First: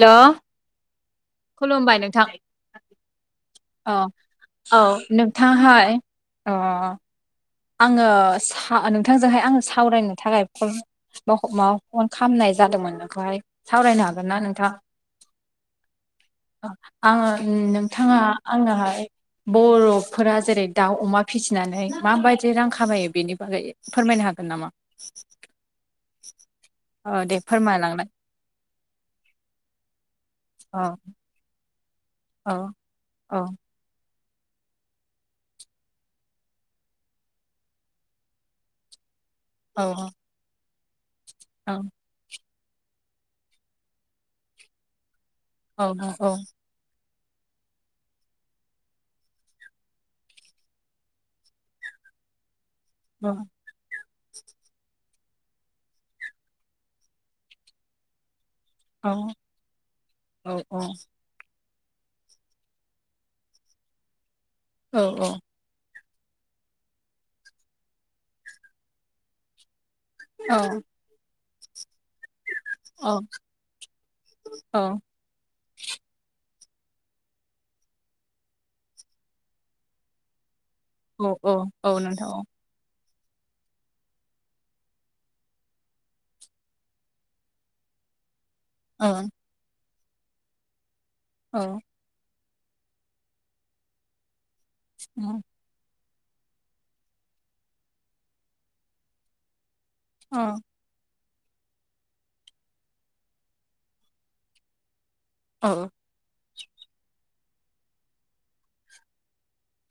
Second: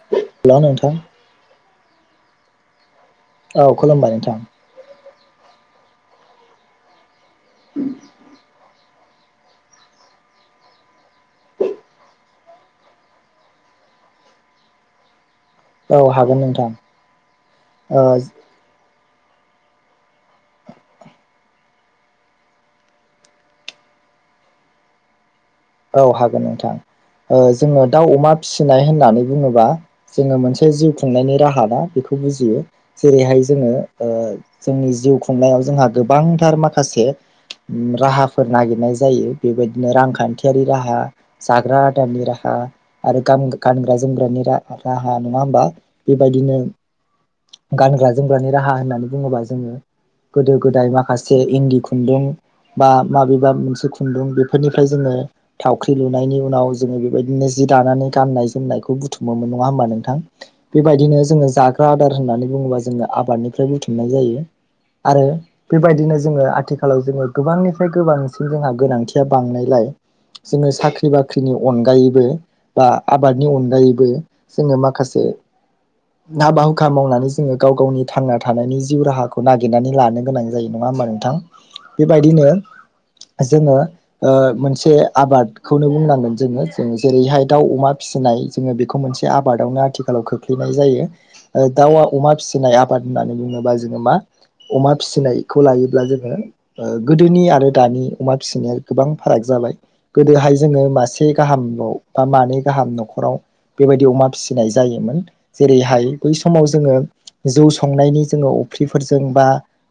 हेल' hello नोंथां। खुलुमबाय नोंथां औ खुलुमबाय नोंथां औ नों नोंथाङाहाय आङो सा नोंथांजोंहाय आं सावरायनो थाखाय फन माबा फन खालामनाय जादोंमोन नोंखौहाय सावरायनो हागोन ना नोंथां? औ हागोन नोंथां आङो ओ नोंथाङा आंनोहाय बर'फोरा जेरै दाउ अमा फिसिनानै माबायदि जे रां खामायो बेनि बागै फोरमायनो हागोन नामा? औ हागोन नोंथां औ दे ओ जोङो दाउ फोरमायलांलाय अमा फिसिनाय होननानै बुङोबा जोङो मोनसे से जिउ औ खुंनायनि राहा ना बेखौ औ बुजियो औ जेरैहाय जोङो ओ जोंनि जिउ खुंनायाव जोंहा गोबांथार माखासे राहाफोर नागिरनाय जायो। औ बेबायदिनो रांखान्थियारि राहा औ जाग्रा आदारनि राहा आरो गानग्रा जोमग्रानि राहा नङा होमबा औ औ बेबायदिनो गानग्रा जोमग्रानि राहा होननानै बुङोबा जोङो गोदो गोदाय माखासे इन्दि खुन्दुं बा औ माबेबा मोनसे खुन्दुं बेफोरनिफ्राय जोङो थावख्रि लुनायनि उनाव जोङो बेबायदिनो जि दानानै गाननाय जोमनायखौ औ बुथुमोमोन नङा होनबा नोंथां औ बेबायदिनो जोङो जा ग्रा आदार होननानै बुङोबा जोङो आबादनिफ्राय बुथुमनाय जायो आरो बेबायदिनो ज जोङो आथिखालाव जोङो गोबांनिफ्राय गोबांसिन जोंहा गोनांथिया बांनायलाय औ जोङो साख्रि बाख्रिनि अनगायैबो औ आबादनि अनगायैबो जोङो औ माखासे हाबा खा मावनानै जोङो गाव गावनि थांना थानायनि जिउ राहाखौ नागिरनानै लानो गोनां यो नोङा होमब्ला औ नोंथां? औ औ नोंथां आबादखौनो बुंनांगोन जोङो जों जेरैहाय दाउ अमा फिसिनाय जोङो बेखौ औ मोनसे आबादावनो आथिलाव खोख्लैनाय जायो औ दाउ अमा फिसि [unintelligible] आबाद होननानै बुङोबा जोङो मा अमा औ फिसिनायखौ लायोब्ला जों गोदोनि आरो दानि अमा फिसिनाया गोबां फाराग जाबाय गोदोहाय जोङो मासे गाहामाव बा मानै गाहाम नखराव बेबायदि अमा फिसिनाय जायोमोन। औ जेरैहाय बै समाव जोङो जौ संनायनि जोङो अफ्रिफोरजों बा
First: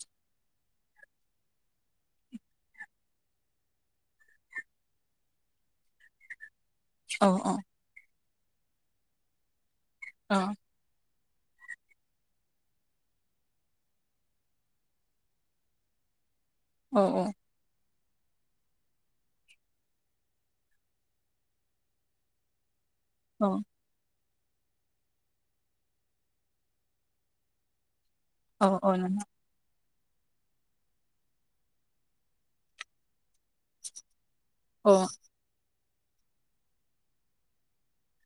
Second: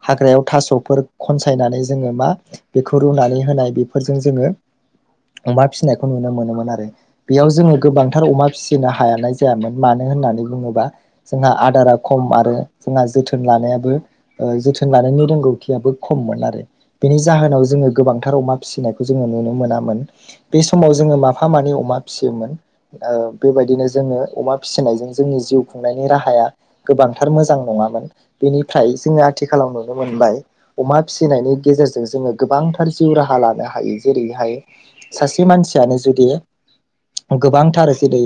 हाग्रायाव थास'फोर खनसायनानै जोङो मा बेखौ रुनानै होनाय बेफोरजों जोङो अमा फिसिनायखौ नुनो मोनोमोन आरो। बेयाव जोङो गोबां [unintelligible] अमा फिसिनो हायानाय जायामोन मानो औ होननानै बुङोबा जोंहा आदारा खम आरो जोंहा जोथोन लानायाबो, जोथोन लानायनि रोंगौथियाबो खममोन आरो। औ बेनि जाहोनाव जोङो गोबांथार अमा फिसिनायखौ जोङो नुनो मोनामोन। बे समाव जोङो माफा मानैानि अमा फिसियोमोन ओ बेबायदिनो जोङो अमा फिसिनायजों जोंनि जिउ खुंनायनि राहाया गोबांथार मोजां नङामोन। औ नोंथां औ बेनिफ्राय औ जोङो आथिखालावनो नुनो मोनबाय अमा फिसिनायनि गेजेरजों जोङो गोबांथार जिउ राहा लानो हायो। जेरै हायो ओ सासे मानसियानो जुदि गोबांथार जेरै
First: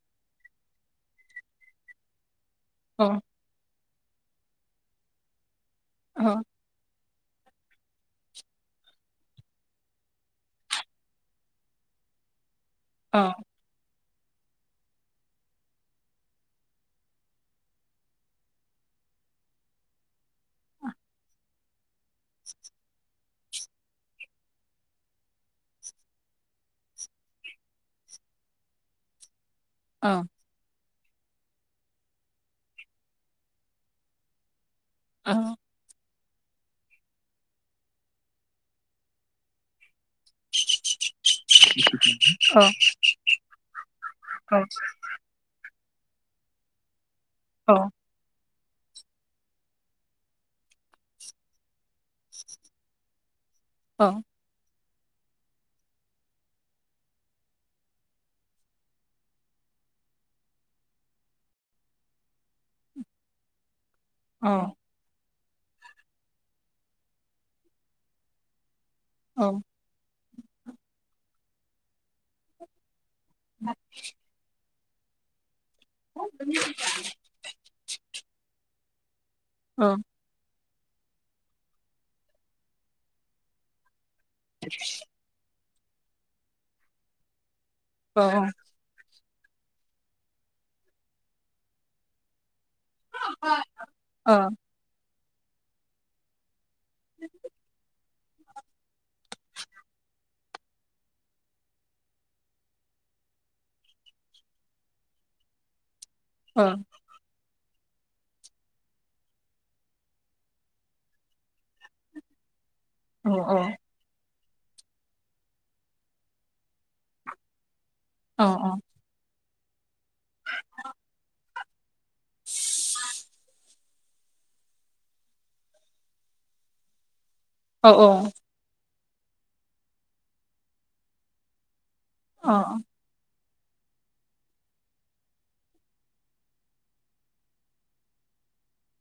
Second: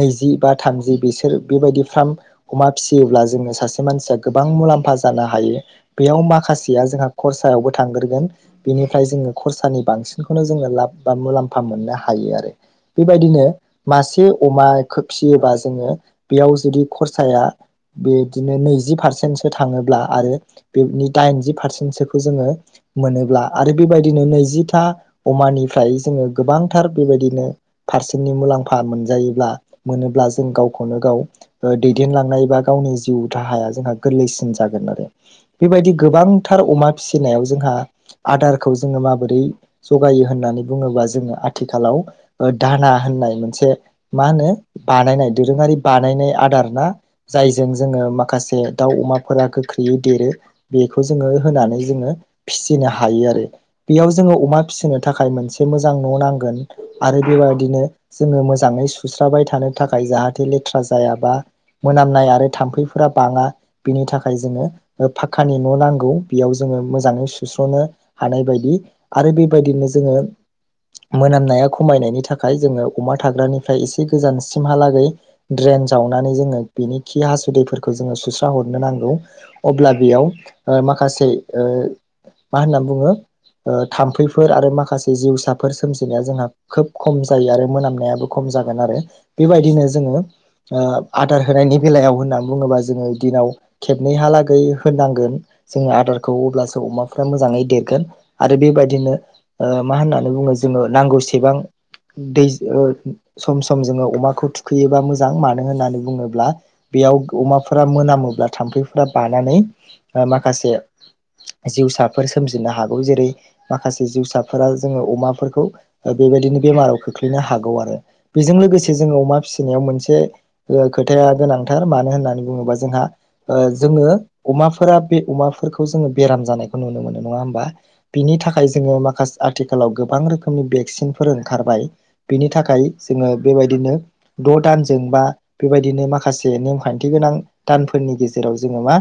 नैजि बा थामजि बिसोर बेबायदि फ्राम अमा ओ औ औ फिसियोब्ला जोङो सासे मानसिया गोबां मुलाम्फा जानो हायो बेयाव माखासेया जोंहा खरसायावबो थांग्रोगोन बिनिफ्राय जोङो खरसानि बांसिन [unintelligible] जोङो लाब मुलामा मोननो हायो आरो। बेबायदिनो औ मासे [unintelligible] अमाखो फिसियोबा जोङो बेयाव जुदि खरसाया बेदिनो नैजि पारसेन्टसो थाङोब्ला आरो बेनि दाइनजि पारसेन्टसोखौ जोङो मोनोब्ला आरो बेबायदिनो नैजिथा अमानिफ्राय जोङो गोबांथार बेबायदिनो पारसेन्टनि मुलाम्फा मोनजायोब्ला मोनोब्ला जों गाव गावखौनो- गाव दैदेनलांनाय एबा गावनि जिउ राहाया जोंहा गोरलैसिन जा [unintelligible] आरो औ बेबायदि गोबां थार अमा फिसिनायाव जोंहा आदारखौ जोङो माबोरै जगायो होननानै बुङोबा जोङो आथिखालाव दाला होननाय मोनसे मा होनो बानायनाय दोरोङारि बानायनाय आदार ना जायजों जोङो माखासे दाउ अमाफोरा गोख्रैयै देरो बेखौ जोङो होनानै जोङो फिसिनो हायो आरो। बेयाव जोङो अमा फिसिनो थाखाय मोनसे मोजां न' नांगोन आरो बेबायाददिनो जोङो मोजाङै सुस्राबाय थानो थाखाय जाहाथे लेथ्रा जायाबा मोनामनाय आरो थाम्फैफोरा बाङा बिनि थाखाय जोङो [unintelligible] [unintelligible] न' नांगौ बेयाव जोङो मोजाङै सुस्र'नो हानाय बायदि आरो बेबायदिनो जोङो मोनामनाया खमायनायनि थाखाय जोङो अमा थाग्रानिफ्राय एसे गोजानसिमहालागै ड्रेन जावनानै जोङो बिनि खि -हासुदैफोरखौ जोङो सुस्रा हरनो नांगौ। अब्ला बेयाव ओ माखासे ओ मा होनना बुङो थाम्फैफोर आरो माखासे जिउसा बेफोर सोमजिनाया जोंहा खोब खम जायो आरो मोनामनायाबो खम जागोन आरो। बेबायदिनो जोङो ओ आदार होनायनि बेलायाव होननानै बुङोबा जों दिनाव खेबनैहालागै होनांगोन। जों आदारखौ अब्ला जों अमाफ्रा मोजाङै देरगोन आरो बेबायदिनो मा होननानै बुङो जोङो नांगौसेबां दै सम -सम जोङो अमाखौ थुखैयोबा मोजां मानो होननानै बुङोब्ला बेयाव अमा [unintelligible] मोनामोब्ला थामफैफोरा बानानै माखासे जिउसाफोर सोमजि हागौ जेरै माखासे जिउसाफोरा जोङो अमाफोरखौ बेबायदिनो बेमाराव खोख्लैनो हागौ आरो। बेजों लोगोसे जोङो अमा फिसा नायाव मोनसे खोथाया गोनांथार मानो होननानै बुङोबा जोंहा जोङो अमाफोरा बे अमाफोरखौ जोङो बेराम जानायखौ नुनो मोनो नङा होमा बिनि थाखाय जोङो माखासे आथिखालाव गोबां रोखोमनि भेक्सिनफोर ओंखारबाय बिनि थाखाय जोङो बेबायदिनो द' दानजों बा बेबायदिनो माखासे नेमखान्थि गोनां दानफोरनि गेजेरजों जोङोमा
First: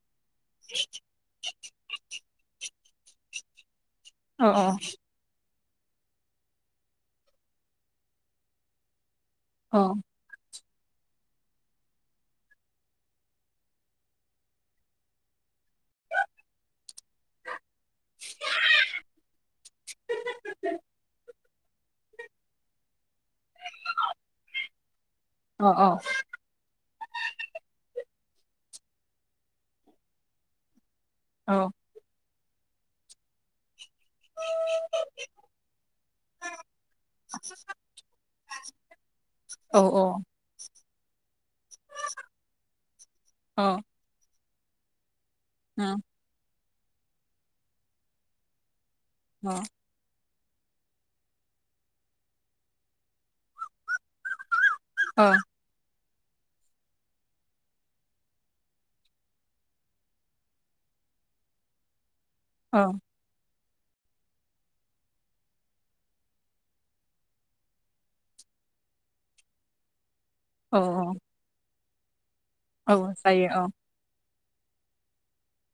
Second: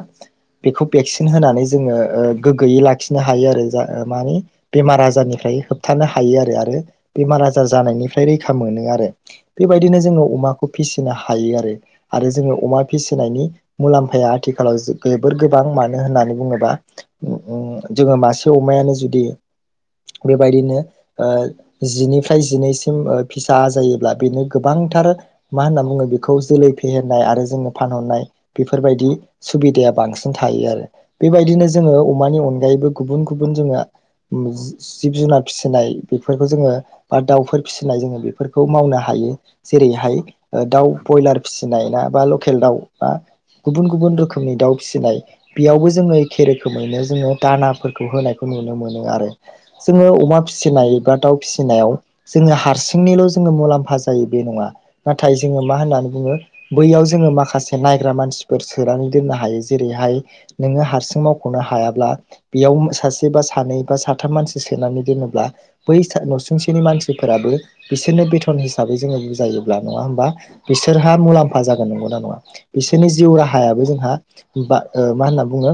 बेखौ भेकसिन होनानै जो गोगयै लाखिनो हायो आरो। माने बेमार आजारनिफ्राय होबथानो हायो आरो आरो बेमार आजार जानायनिफ्राय रैखा मोनो आरो। बेबायदिनो जोङो अमाखौ फिसिनो हायो आरो आरो जोङो अमा फिसिनायनि मुलाम्फाया आथिखालाव जोबोर गोबां मानो होननानै बुङोबा जोङो मासे अमायानो जुदि बेबायदिनो ओ जिनिफ्राय जिनैसिम फिसा जायोब्ला बेनो गोबांथार मा होनना बुङो बेखौ जोलै फेहेरनाय आरो जोङो फानहरनाय बेफोरबायदि सुबिदाया बांसिन थायो आरो बेबायदिनो जोङो अमानि अनगायैबो गुबुन गुबुन जोङो जिब जुनार फिसिनाय बेफोरखौ जोङो बा दाउफोर फिसिनाय जोङो बे फोरखौ मावनो हायो जेरैहाय दाउ ब्रयलार फिसिनाय ना बा लकेल दाउ बा गुबुन गुबुन रोखोमनि दाउ फिसिनाय बेयावबो जोङो एखे रोखोमैनो जोङो दानाफोरखौ होनायखौ नुनो मोनो। आरो जोङो अमा फि फिसिनाय बा दाउ फिसिनायाव जोङो हारसिंनिल' जोङो मुलाम्फ जों जायो बे नङा नाथाय जोङो मा होननानै ङो बैयाव जोङो माखासे नायग्रा मानसिफोर सोनानै दोननो हायो जेरैहाय नोङो हारसि ख'नो हायाब्ला बेयाव सासे बा सानै बा साथाम मानसि सोनानै दोनोब्ला बै न'सुंसेनि मानसिफोराबो बिसोरनो बेथन हिसाबै बे जोङो बुजायोब्ला नङा ह होनोमबा बिसोरहा मुलाम्फा जागोन नंगौना नङा बिसोरनि जिउ जायो औ राहायाबो जोंहा बा मा होनना बुङो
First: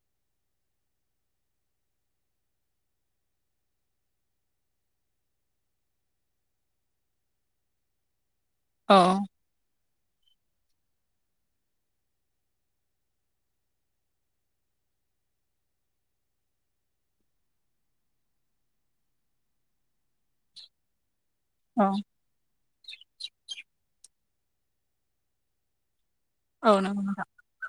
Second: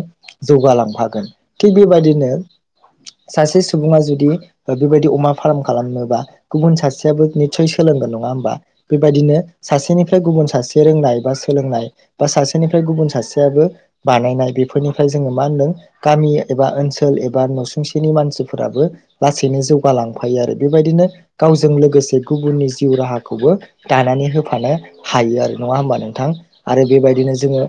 जौगालांफागोन थिग बेबायदिनो सासे सुबुङा जुदि बेबायदि अमा फार्म खालामनोबा गुबुन सासेयाबो निस्सय सोलोंगोन नङा होमबा औ औ बेबायदिनो सासेनिफ्राय गुबुन सासे रोंनाय बा सोलोंनाय बा सासेनिफ्राय गुबुन सासेयाबो बानायनाय बेफोरनिफ्राय जोङोमा होनदों गामि एबा अनसोल एबा नसुं सेनि मानसिफोराबो लासैनो जौगालांफायो आरो बेबायदिनो गावजों लोगोसे गुबुननि जिउ राहाखौबो दानानै होफानो हायो आरो नङा होमबा नों थां औ आरो नंगौ नोंथां बेबायदिनो जोङो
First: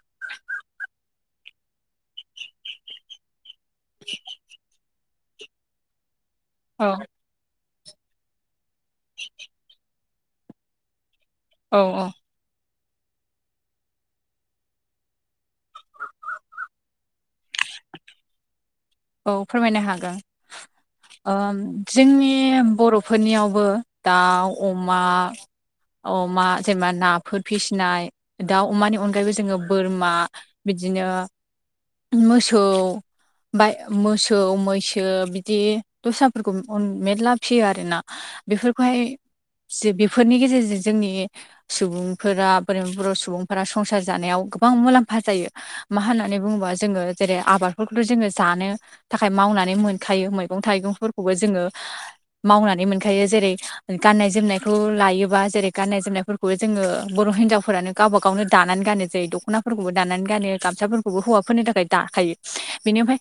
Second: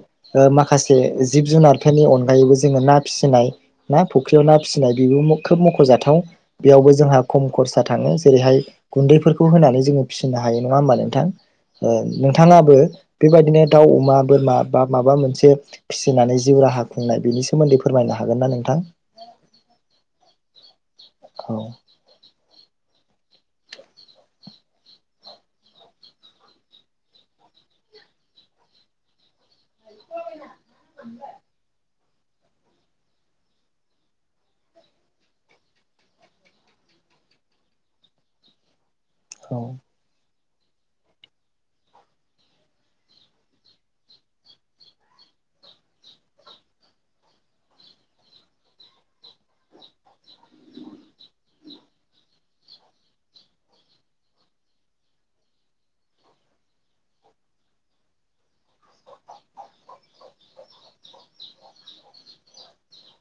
माखासे जिब जुनारफोरनि अनगायैबो जोङो ना फिसिनाय ना फुख्रियाव ना फिसिनाय बेबो खोब मख'जाथाव बेयावबो जोंहा खम खरसा थाङो जेरैहाय गुन्दैफोरखौ होनानै जोङो फिसिनो हायो नङा होमबा नोंथां औ औ नोंथाङाबो बेबायदिनो दाउ अमा बोरमा बा माबा मोनसे फिसिनानै जिउ राहा खुंनाय बेनि सोमोन्दै फोरमाय मायनो हागोन ना नोंथां। औ फोरमायनो हागोन औ जोंनि बर' फोरनियावबो दाउ अमा अमा जेनेबा नाफोर फिसिनाय दाउ अमानि अनगायैबो जोङो बोरमा बिदिनो मोसौ बाय मोसौ मैसो बिदि दस्राफोरखौ उन मेरला फिसियो आरोना। बेफोरखौहाय औ जे बेफोरनि गेजेरजों जे जोंनि सुबुंफोरा बोरै बर' सुबुंफोरा संसार जानायाव गोबां मुलाम्फा जायो। मा होन्नानै बुङोबा जोङो जेरै आबादफोरखौथ' जोङो- जानो थाखाय मावनानै मोनखायो मैगं थाइगंफोरखौबो जोङो मावनानै मोनखायो जे एरै गान्नाय जोमनायखौ लायोबा जेरै गान्नाय जोमनायफोरखौ जोङो बर' हिनजावफोरानो गावबा गाव नो अदानानै गानो जायो दख'नाफोरखौबो दानानै गानो गामसाफोरखौबो हौवाफोरनो थाखाय दाखायो बेनिमफ्राय [unintelligible]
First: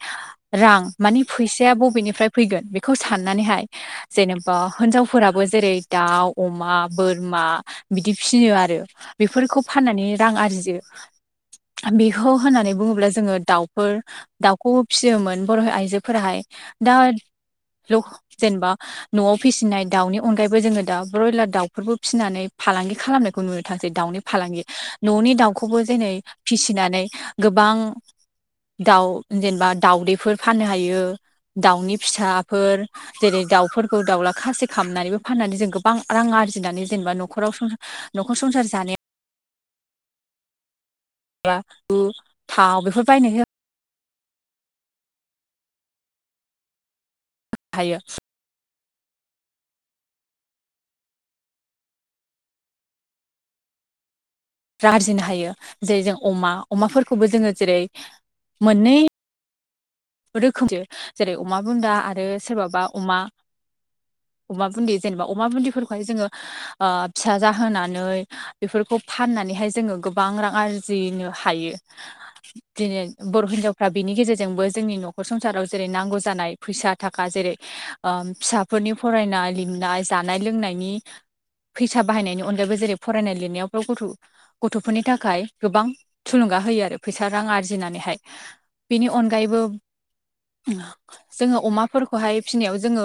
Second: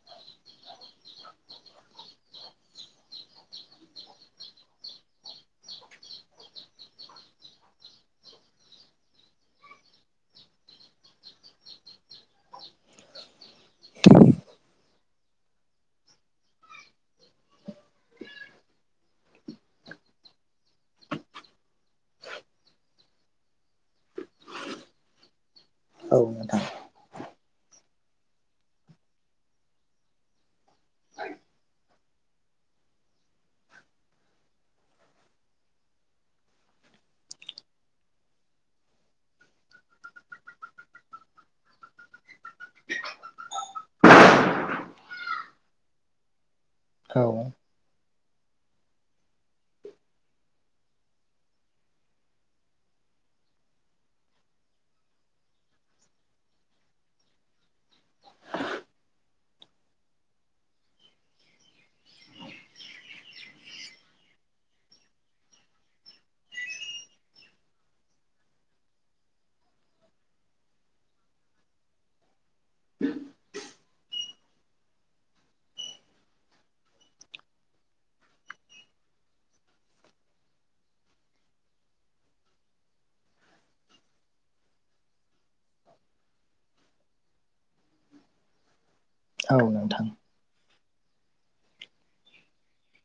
रां मानि फैसाया बबेनिफ्राय फैगोन बेखौ साननानैहाय जेनेबा होनजावफोराबो जेरै दाउ अमा बोरमा बिदि फियो आरो बेफोरखौ फाननानै रां आर जियो बेखौ होननानै बुङोब्ला जोङो दाउफोर दाउ खौ फिसियोमोन बर' आइजोफोराहाय दा लौ जेनेबा न'आव फिसिनाय दाउनि अनगायैबो जोङो दा ब्रयलार दाउफोरबो फिसिनानै फालांगि खालामनायखौ नुनो थांसै दाउनि फालांगि न'नि दाउखौ खौबो जेनै औ नोंथां फिसिनानै गोबां दाउ जेनेबा दाउदैफोर फाननो हायो- दाउनि फिसाफोर जेरै दाउफोरखौ दाउला खासि खालामनानैबो फाननानै जों गोबां रां आ आरजिनानै जेनेबा न'खराव संस न'खर संसार जानाया या उ थाव बेफोर बायनो हो औ हायो जा आर्जिनो हायो जेरै जों अमा अमाफोरखौबो जोङो जेरै मोननै रोखोमजो जेरै अमा बुन्दा आरो सोरबाबा अमा अमा बुन्दि जेनेबा अमा बुन्दिफोरखौहाय जोङो आ फिसा जाहोनानै बेफोरखौ फानना नै हाय जोङो गोबां रां आरजिनो हायो दिनै बर' हिनजावफ्रा बिनि गेजेरजोंबो जोंनि न'खर संसाराव जेरै नांगौ जानाय फैसा थाखा जेरै ओम फिसाफोरनि फरायनाय लिर नाय जानाय लोंनायनि फैसा बाहायनायनि अनगायैबो जेरै फरायनाय लिरनायावथ' गथ' गथ'फोरनि थाखाय गोबां थुलुं गा होयो आरो फैसा रां आर्जिनानैहाय बिनि औ अनगायैबो नोंथां [unintelligible] जोङो अमाफोरखौहाय फिसिनायाव जोङो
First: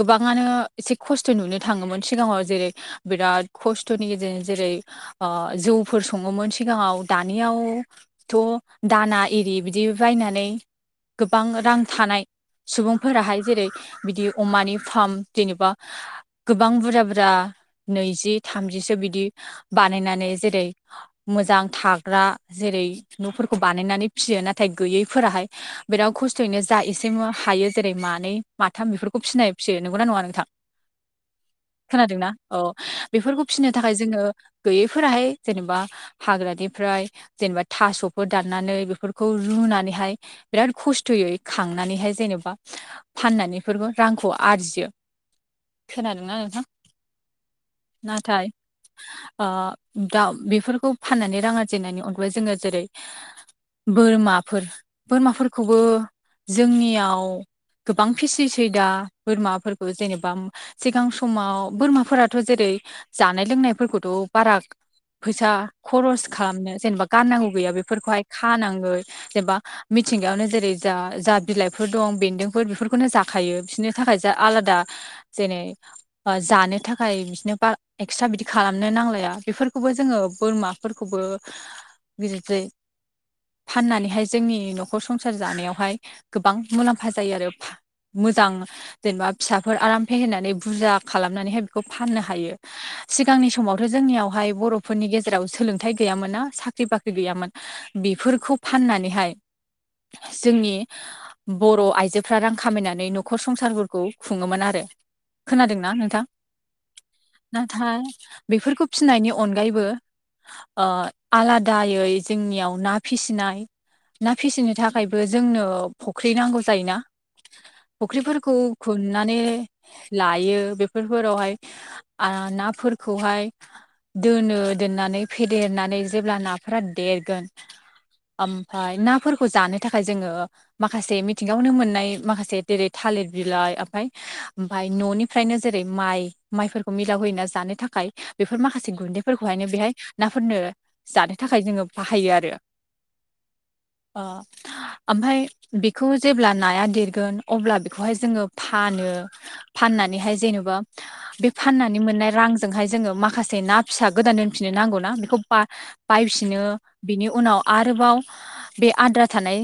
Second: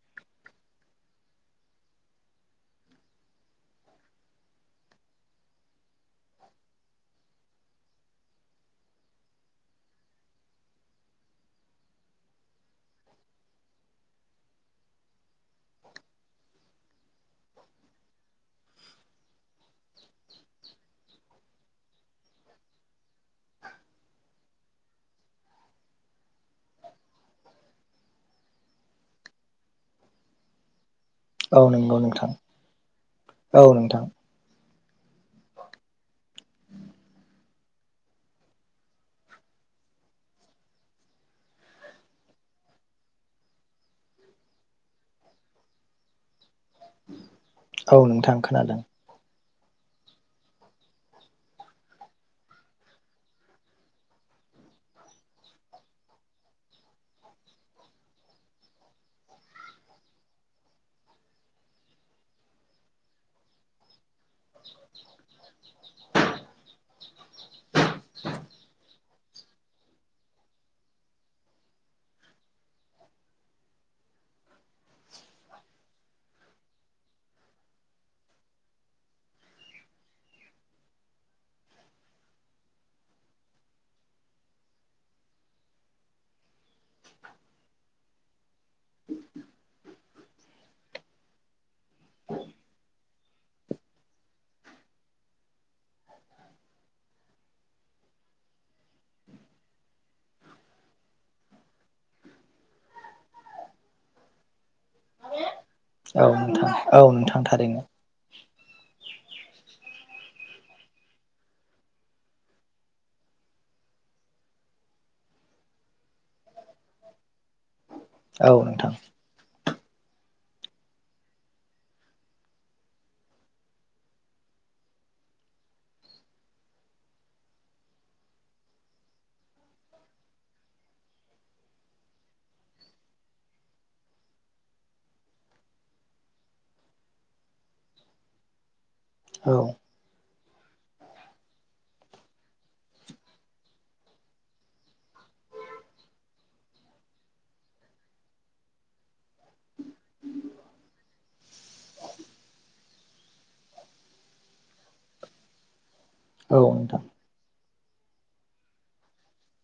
गोबाङानो एसे खस्थ' नुनो थाङोमोन सिगाङाव जेरै बिराद खस्थ'नि गेजेरजों जेरै आ जौफोर सङोमोन सिगाङाव दानियाव थ' दाना एरि बिदि बायनानै गोबां रां थानाय सुबुंफोराहाय जेरै बिदि अमानि फाम जेनेबा गोबां बुरजा बुरा नैजि थामजिसो बिदि बानायनानै जेरै मोजां थाग्रा जेरै न'फोरखौ बानायनानै फिसियो नाथाय गैयैफोराहाय बिरा खस्थ'यैनो जा एसे युवा हायो जेरै मानै माथाम बेफोरखौ फिसिनाय फिसियो नंगौना नङा नोंथां? औ नंगौ खोनादोंना नोंथां अ बेफोरखौ फिसिनो औ थाखाय नोंथां जोङो गैयैफोराहाय जेनेबा हाग्रानिफ्राय जेनेबा थास'फोर दाननानै बेफोरखौ रु उनानैहाय बिराद खस्थ'यै खांनानैहाय जेनेबा फाननानैफोरबो रांखौ आरजियो खोनादोंना नोंथां? औ नोंथां खोनादों आ दा बेफोरखौ फाननानै रां आरजिनायनि अनगाय जोङो जेरै बोरमाफोर बोरमाफोरखौबो जोंनियाव गोबां फिसिसै दा बोरमाफोरखौ जेनेबा सिगां समाव बोरमाफोराथ' जेरै ऐ जानाय लोंनायफोरखौथ' बारा फैसा खरस खालामनो जेनेबा गाननांगौ गैया बेफोरखौहाय खानाङै जेनबा मिथिंगायावनो जेरै जा जा बिलाइफोर दं बेन्दोंफोर बेफोरखौनो जाखायो बिसोरनि थाखाय जा आलादा जेरै जानो थाखाय बिदिनो बा एक्सट्रा बिदि खालामनो नांलाया बेफोरखौबो जोङो बोरमाफोरखौबो बिदि फाननानैहाय जोंनि न'ख न'खर संसार जानायावहाय गोबां मुलाम्फा जायो आरो मोजां जेनेबा फिसाफोर आराम फेहेरनानै बुरजा खालामनानैहाय खौ फाननो हायो। सिगांनि समावथ' जोंनियावहाय बर'फोरनि गेजेराव सोलोंथाइ गैयामोन ना साख्रि-बाख्रि गैयामोन बि बेफोरखौ फाननानैहाय। जोंनि बर' आइजोफ्रा रां खामायनानै न'खर संसारफोरखौ खुङोमोन आरो। खोनादोंना औ नोंथां? औ नोंथां थारैनो नाथाय बेफोरखौ फिनायनि अनगायैबो। ओ आलादायै जोंनियाव ना फिसिनाय ना फिसिनो थाखायबो जोंनो फुख्रि नांगौ जायोना। औ फुख्रिफोरखौ नोंथां खुरनानै। लायो बेफोरफोरावहाय आ नाफोरखौहाय। दोनो दोननानै फेदेरनानै जेब्ला नाफोरा देरगोन। ओमफाय ना फोरखौ जानो थाखाय जोङो माखासे मिथिंगायावनो मोननाय माखासे जेरै- थालिथ बिलाइ ओमफाय ओमफाय न'निफ्रायनो जेरै- माइ माइफोरखौ मिलाव होयोना जानो थाखाय बेफोर माखासे गु औ गुन्दैफोरखौहायनो औ बेहाय नाफोरनो जानो थाखाय जोङो बाहायो आरो। ओ ओमफाय बेखौ जेब्ला नाया देरगोन अब्ला बेखौहाय जोङो फा नो फाननानैहाय जेनेबा बे फाननानै मोननाय रांजोंहाय जोङो माखासे ना फिसा गोदान दोनफिननो नांगौना बेखौ बा-बायफिनो नोंथां बिनि उनाव आरोबाव बे आद्रा थानाय।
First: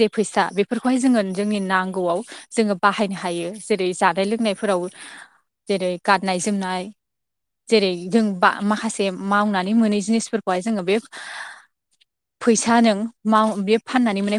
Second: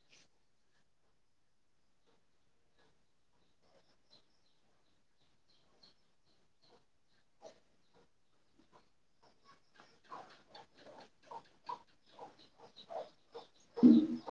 जे फैसा बेफोरखौहाय जोङो जोंनि नांगौआव जोङो बाहायनो हायो जेरै- जानाय लोंनायफोराव जेरै- गाननाय-जोमनाय। जेरै- जों बा माखासे मावनानै मोनै जिनिसफोरखौहाय जोङो बे फैसा नों मा बे फाननानै मोननाय